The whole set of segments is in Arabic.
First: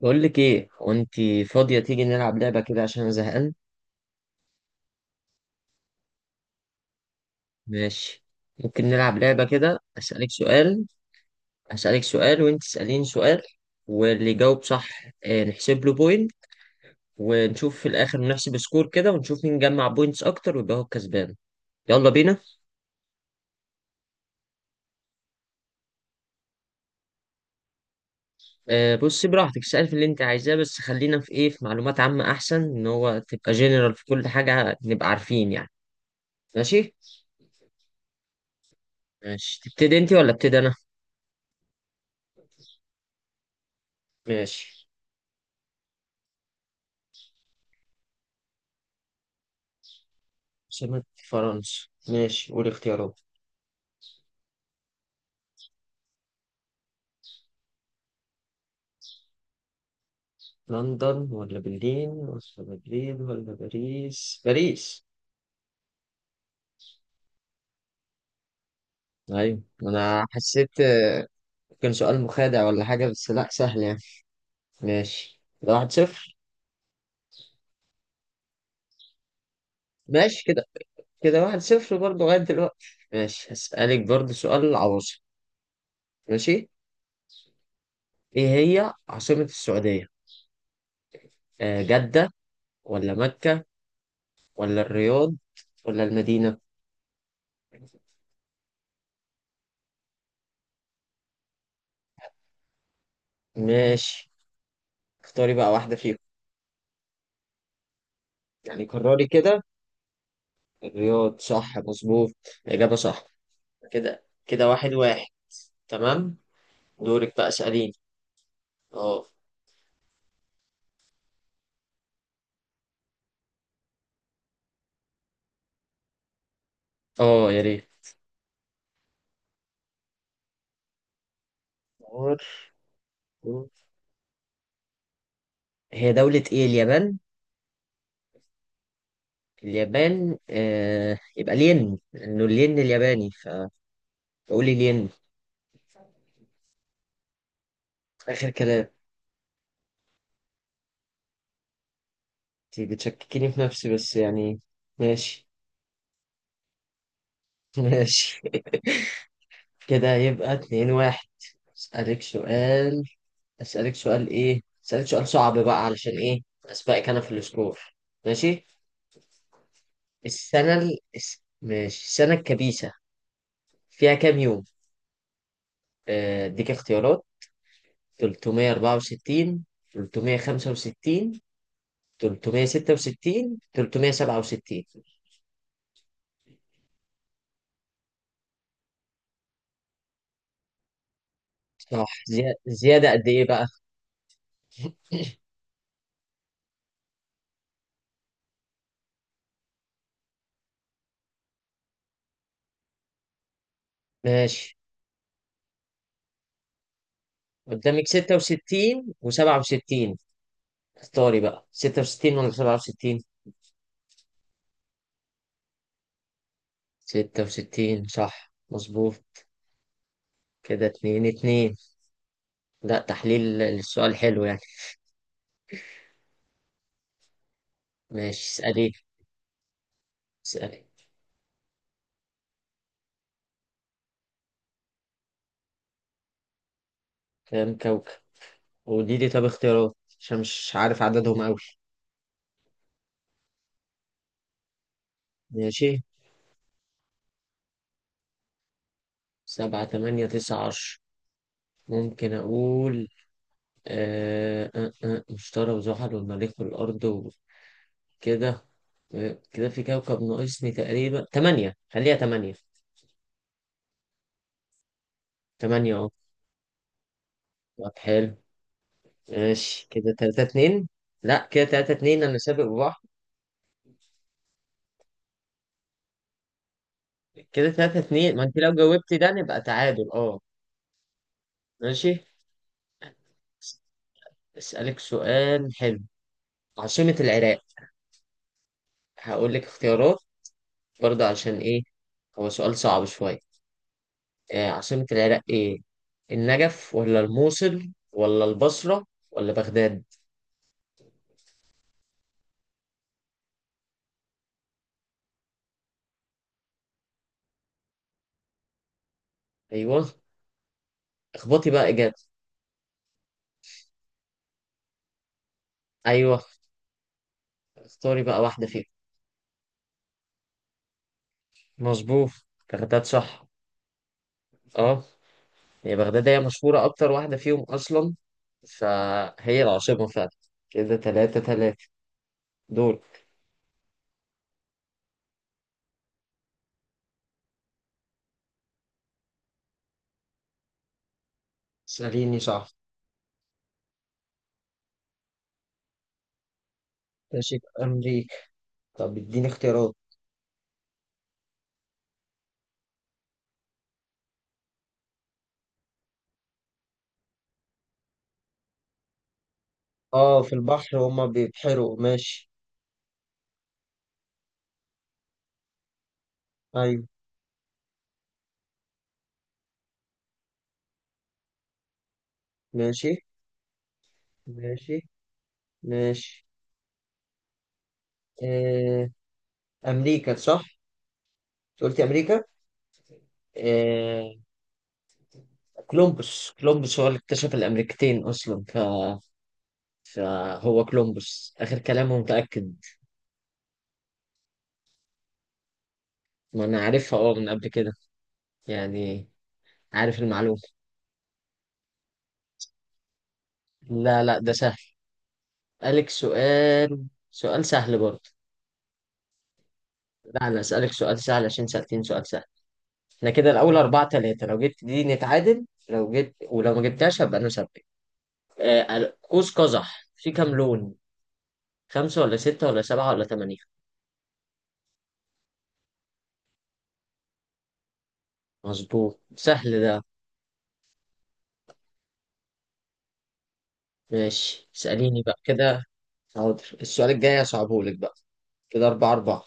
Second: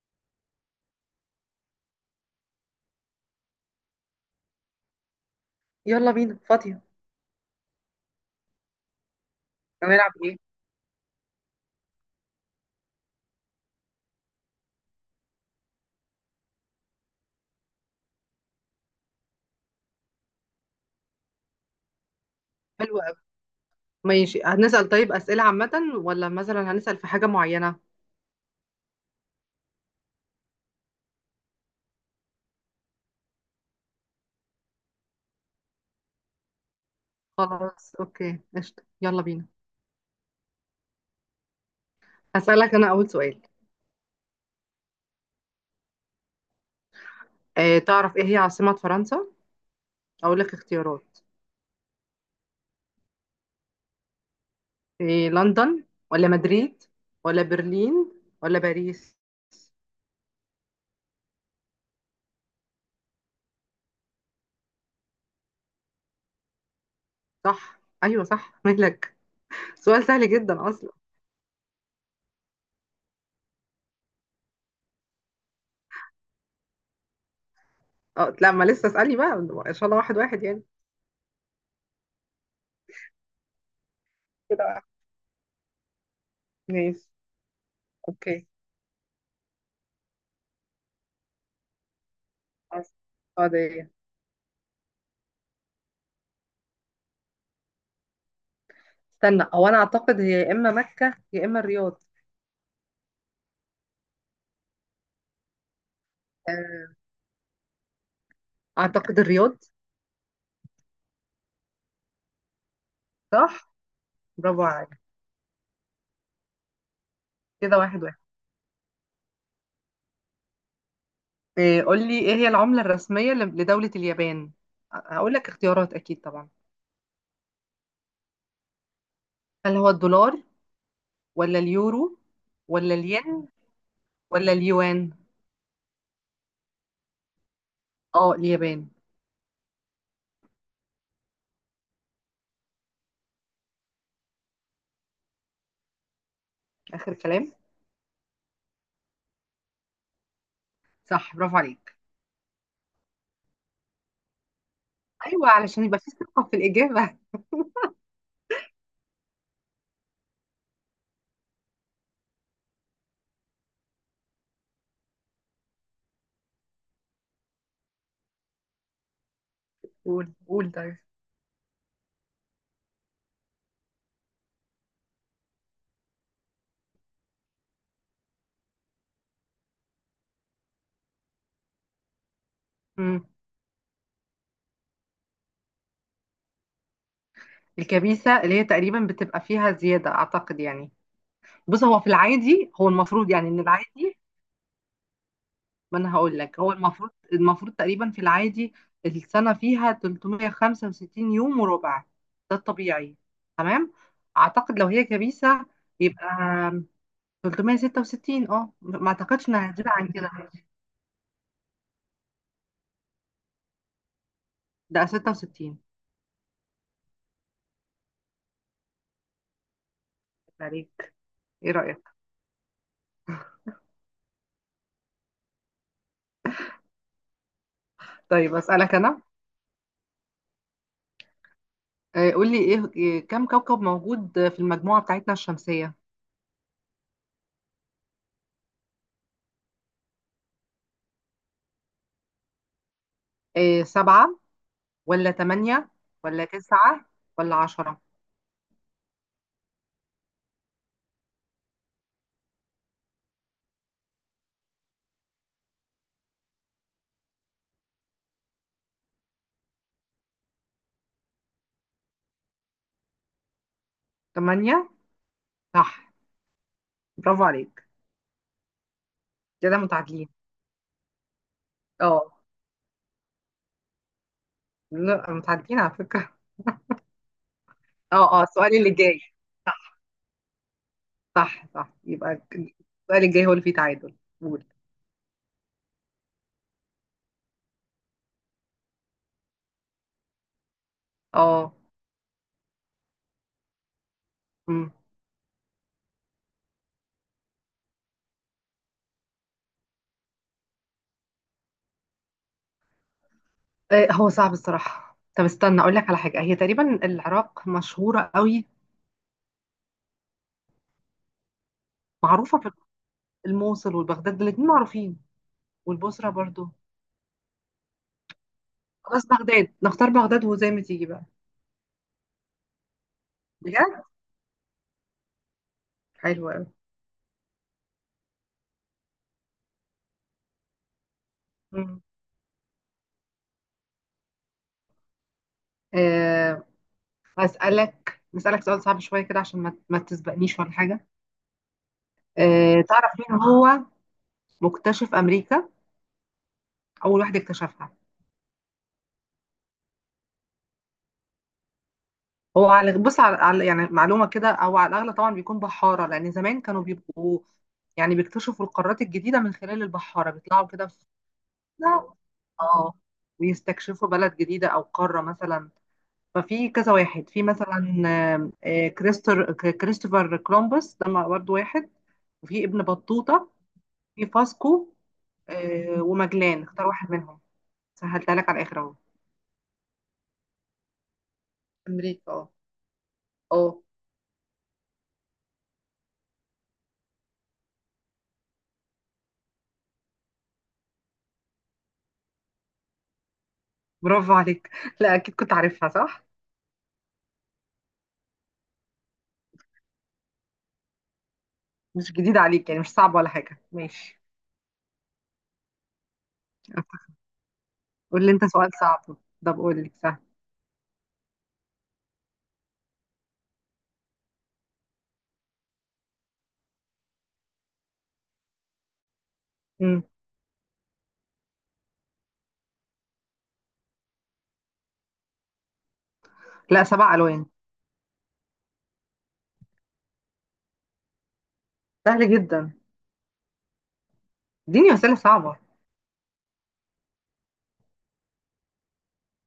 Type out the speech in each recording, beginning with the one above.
بقول لك ايه وانت فاضية تيجي نلعب لعبة كده عشان انا زهقان. يلا بينا فاضية. ماشي. ممكن نلعب لعبة كده هنلعب اسألك ايه؟ سؤال. اسألك سؤال وانت تسأليني سؤال، واللي يجاوب صح نحسب له بوينت. ونشوف في الاخر نحسب سكور كده، ونشوف مين جمع بوينتس اكتر ويبقى هو الكسبان. يلا بينا. حلو قوي. ماشي هنسأل طيب أسئلة عامة، ولا مثلا هنسأل في حاجة معينة؟ بصي براحتك، اسألي في اللي انت عايزاه، بس خلينا في ايه، في معلومات عامة، احسن ان هو تبقى جنرال في كل حاجة نبقى عارفين يعني. ماشي. خلاص اوكي قشطة يلا بينا. ماشي، تبتدي انت ولا ابتدي انا؟ هسألك انا اول سؤال. ماشي. تعرف ايه هي عاصمة فرنسا؟ اقول لك عاصمة اختيارات. فرنسا، ماشي قول اختيارات. إيه، لندن ولا مدريد ولا برلين ولا باريس؟ لندن ولا برلين ولا مدريد ولا باريس؟ باريس. صح، ايوه صح مالك. أيوة، سؤال أنا سهل جدا حسيت. اصلا. كان سؤال مخادع ولا حاجة، بس لأ سهل يعني. ماشي، ده واحد صفر. اه لا ما لسه، اسألني بقى. ان شاء الله واحد واحد ماشي، يعني. كده كده واحد صفر برضه لغاية دلوقتي. ماشي، هسألك برضه كده سؤال واحد. عواصم. ماشي. ماشي. اوكي. إيه هي عاصمة السعودية؟ آه، جدة ولا مكة حاضر. ولا الرياض ولا المدينة؟ استنى هو انا اعتقد هي يا اما مكة يا اما الرياض. ماشي. اختاري بقى واحدة فيهم. آه، يعني اعتقد قرري الرياض. كده. الرياض صح مظبوط. إجابة صح. صح كده برافو كده واحد عليك. واحد. تمام. دورك بقى، كده اسأليني. واحد واحد. اه. قول لي ايه هي العملة الرسمية لدولة اليابان. هقول لك اختيارات اكيد طبعا. اه يا ريت. هل هو الدولار، ولا اليورو، ولا الين، دور. ولا اليوان؟ هي دولة ايه اليابان؟ اه اليابان. اليابان، آه يبقى الين لأنه الين الياباني، فقولي الين. اخر كلام. آخر كلام. صح برافو عليك. انتي بتشككيني في نفسي بس يعني. ماشي. ايوه علشان يبقى في ثقة في الاجابة. ماشي. كده يبقى اتنين واحد. أسألك سؤال. أسألك سؤال ايه؟ أسألك سؤال صعب بقى علشان ايه؟ أسبقك أنا في السكور. ماشي؟ قول قول السنة طيب. ماشي، السنة الكبيسة فيها كام يوم؟ اديك اختيارات. 364، 365، مم. 366، 367. الكبيسة اللي هي تقريبا بتبقى فيها زيادة اعتقد يعني. بص هو في صح العادي، هو زيادة قد المفروض ايه يعني ان بقى؟ العادي، ما انا هقول لك، هو المفروض المفروض تقريبا في العادي السنه فيها 365 يوم وربع، ده الطبيعي. تمام. ماشي. اعتقد لو هي كبيسه يبقى قدامك 366. اه 66 ما اعتقدش انها هتزيد عن و67. كده. اختاري بقى 66 ولا 67. ده 66. 66 صح مظبوط. كده عليك. اتنين ايه اتنين. رايك؟ لا، تحليل للسؤال حلو يعني. ماشي، طيب اسألي. اسالك انا. اسألي قول لي ايه كم كوكب موجود في المجموعه بتاعتنا الشمسيه. كام كوكب، ودي دي طب اختيارات عشان مش عارف عددهم أوي. إيه، سبعه ولا ماشي. ثمانيه ولا تسعه ولا عشرة؟ سبعة تمانية تسعة عشر؟ ممكن أقول. مشتري وزحل والمريخ والأرض وكده. آه، كده في كوكب ناقصني تقريبا، تمانية، خليها تمانية. ثمانيه. تمانية أهو. صح برافو عليك. طب حلو. كده ماشي، كده متعادلين. تلاتة اتنين. لأ، كده تلاتة اتنين، أنا اه سابق بواحد. لا متعدين على فكرة. كده تلاتة اه اتنين، ما اه أنت لو السؤال اللي جاوبتي جاي. ده نبقى صح. تعادل، أه. صح صح ماشي. يبقى السؤال الجاي هو اللي فيه أس- تعادل، قول. أسألك سؤال حلو. عاصمة العراق. هقول لك اختيارات برضه عشان اه. إيه، هو سؤال صعب شوية. امم. عاصمة العراق إيه؟ النجف ولا الموصل ولا البصرة ولا بغداد؟ هو صعب الصراحة، طب استنى اقول لك على حاجة، هي تقريبا العراق مشهورة قوي. أيوه. اخبطي بقى إجابة. معروفة في الموصل والبغداد، الاتنين معروفين، والبصرة أيوه. برضو. اختاري بقى واحدة فيهم. خلاص بغداد، نختار بغداد وزي ما تيجي بقى. مظبوط، بغداد صح. بجد. أه. هي بغداد هي حلو قوي. مشهورة أكتر واحدة فيهم أصلا، فهي العاصمة فعلا. كده تلاتة تلاتة امم. دول. آه، نسألك سؤال صعب شوية كده عشان ما تسبقنيش ولا حاجة. اسأليني صح. تعرف مين هو مكتشف أمريكا، أول واحد ماشي، اكتشفها؟ أمريكا. طب اديني اختيارات. هو على بص على على- يعني معلومه كده، او على الاغلب طبعا بيكون بحاره، لان زمان كانوا بيبقوا يعني بيكتشفوا القارات الجديده من خلال البحاره، اه في بيطلعوا كده البحر في، هما بيبحروا، لا. ماشي. اه، ويستكشفوا بلد جديده او قاره مثلا. ففي كذا أيوه. واحد، في مثلا آم، آه، كريستر ك- كريستوفر كولومبوس ده برضه واحد، وفي ابن ماشي. بطوطه، في فاسكو، ماشي. ماشي. وماجلان. اختار واحد منهم، سهلتها لك على الاخر اهو. آه، أمريكا صح؟ أنت قلت امريكا أمريكا؟ اه. اه آه، كولومبوس هو اللي اكتشف الأمريكتين أصلا، فهو كولومبوس، آخر كلامه، متأكد. برافو عليك. لا اكيد كنت عارفها صح. ما أنا عارفها أه من قبل كده يعني، عارف المعلومة. مش جديد عليك يعني، مش صعب ولا حاجة، ماشي. لا لا، ده سهل. أسألك سؤال، سؤال سهل قول برضه. لي انت سؤال صعب. طب قول لي سهل. لا، أنا أسألك سؤال سهل عشان سألتين سؤال سهل. إحنا كده الأول أربعة تلاتة، لو جبت دي نتعادل، لو جبت ولو ما جبتهاش هبقى أنا سبت. قوس مم. قزح في كام لون؟ خمسة ولا ستة ولا سبعة ولا تمانية؟ لا، سبع ألوان. مظبوط، سهل ده. سهل جدا. ماشي، اديني أسئلة اسأليني بقى صعبة. كده. حاضر، السؤال الجاي هصعبهولك بقى. كده أربعة أربعة.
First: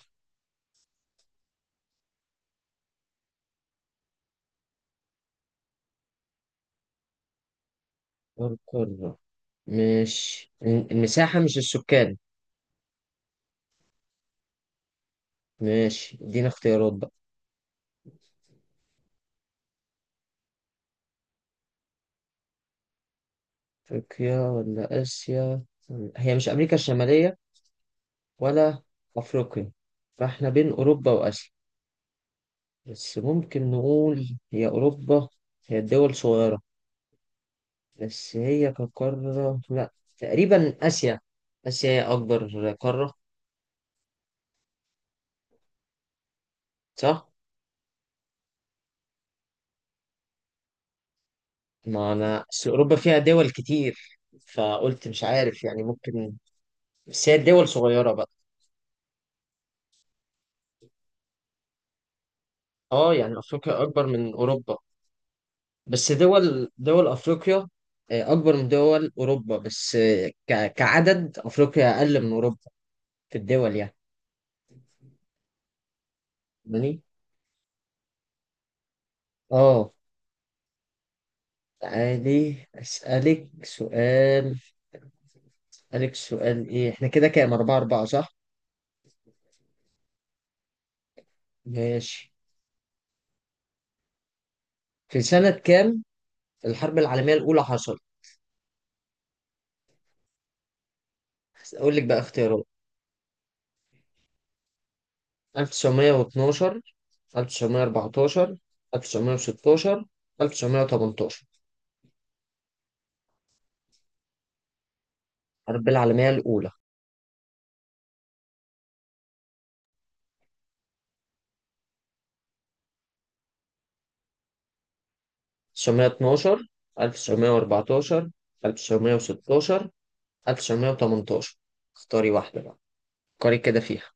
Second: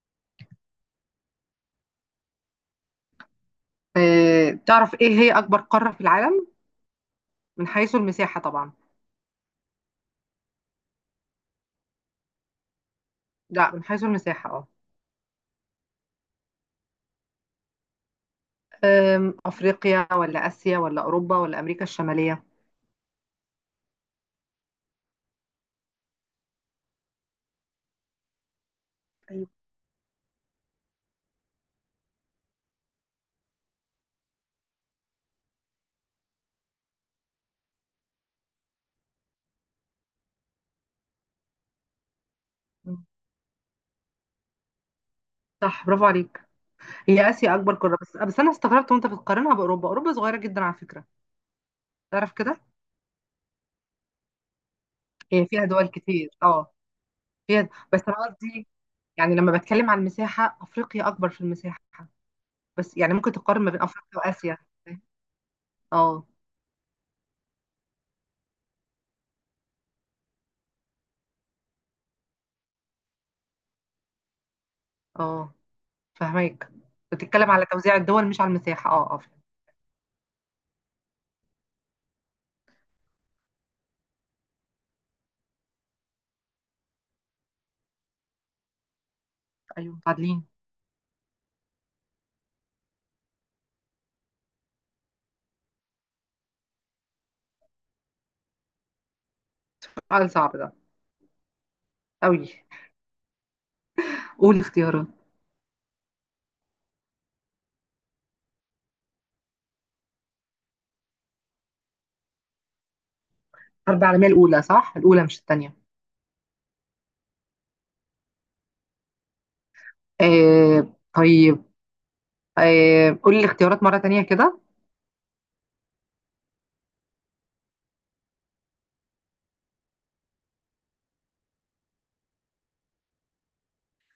اه، تعرف ايه هي أكبر قارة في العالم، من حيث المساحة طبعا؟ القارة، ماشي، المساحة مش السكان. لا من حيث المساحة اه. ماشي، ادينا اختيارات بقى. أفريقيا ولا آسيا ولا أوروبا ولا أمريكا الشمالية؟ أفريقيا ولا آسيا؟ هي مش أمريكا الشمالية، ولا أيوة. أفريقيا. فاحنا بين أوروبا وآسيا، بس ممكن نقول هي أوروبا، هي الدول صغيرة، بس هي كقارة لا. تقريبا آسيا، آسيا هي أكبر مم. قارة. صح برافو عليك. صح؟ هي آسيا أكبر قارة، بس بس أنا استغربت وأنت بتقارنها بأوروبا، أوروبا صغيرة جدا على فكرة. ما تعرف أنا كده. أصل أوروبا فيها دول كتير، فقلت مش هي عارف فيها يعني دول كتير ممكن. اه، بس هي الدول فيها، بس صغيرة أنا بقى. قصدي يعني لما بتكلم عن المساحة، أفريقيا أكبر في المساحة. بس أه، يعني ممكن يعني تقارن ما بين أفريقيا أكبر أفريقيا من وآسيا. أوروبا بس اه دول أفريقيا أكبر من دول أوروبا، بس كعدد أفريقيا أقل من أوروبا، في الدول يعني. اه، فهمك. فاهماني؟ بتتكلم على توزيع الدول مش على المساحة، اه اه فهمت. أه. تعالي أسألك سؤال. أسألك سؤال إيه، إحنا كده كام، أربعة أربعة صح؟ أيوه عادلين. ماشي. في سنة كام الحرب العالمية الأولى حصلت؟ سؤال صعب ده أقول لك بقى أوي. اختيارات. قول الاختيارات. 1912، 1914، 1916، 1918. الحرب العالمية الأولى صح؟ الأولى مش التانية. الحرب العالمية الأولى. آه طيب. آه قول لي الاختيارات مرة تانية كده. 1912، 1914، 1916، 1918. اختاري واحدة بقى، فكري كده فيها.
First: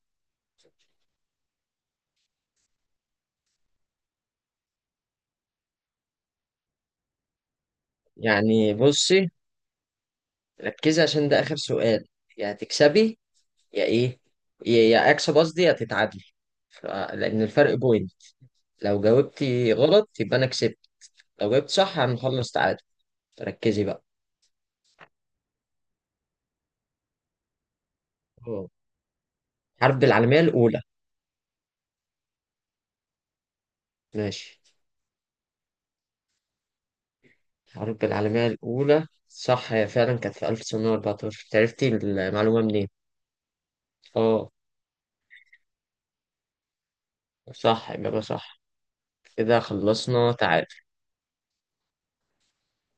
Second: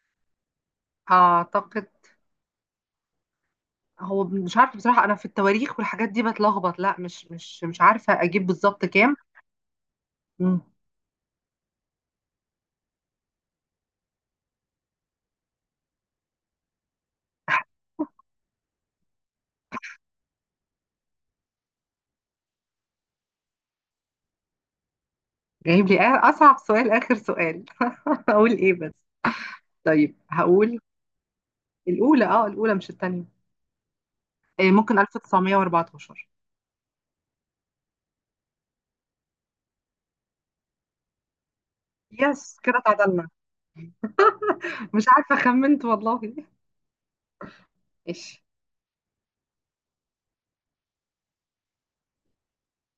أعتقد، هو مش عارفة بصراحة أنا في التواريخ والحاجات دي بتلخبط، لا مش عارفة أجيب يعني بالظبط كام. بصي، مم. ركزي عشان ده آخر سؤال. يا هتكسبي يا إيه، يا أكسب قصدي، يا تتعادلي. لأن الفرق بوينت، لو جاوبتي غلط يبقى أنا كسبت، لو جبت صح هنخلص تعادل. ركزي بقى. جايب لي أصعب سؤال آخر سؤال. أقول اه. إيه بس. حرب طيب العالمية هقول الأولى. الأولى، اه الأولى مش التانية. ماشي. إيه، ممكن 1914. الحرب العالمية الأولى صح، هي فعلا كانت في 1914. عرفتي يس، المعلومة كده منين؟ تعادلنا. اه. مش عارفة خمنت والله. صح يبقى ماشي. صح. كده خلصنا تعادل.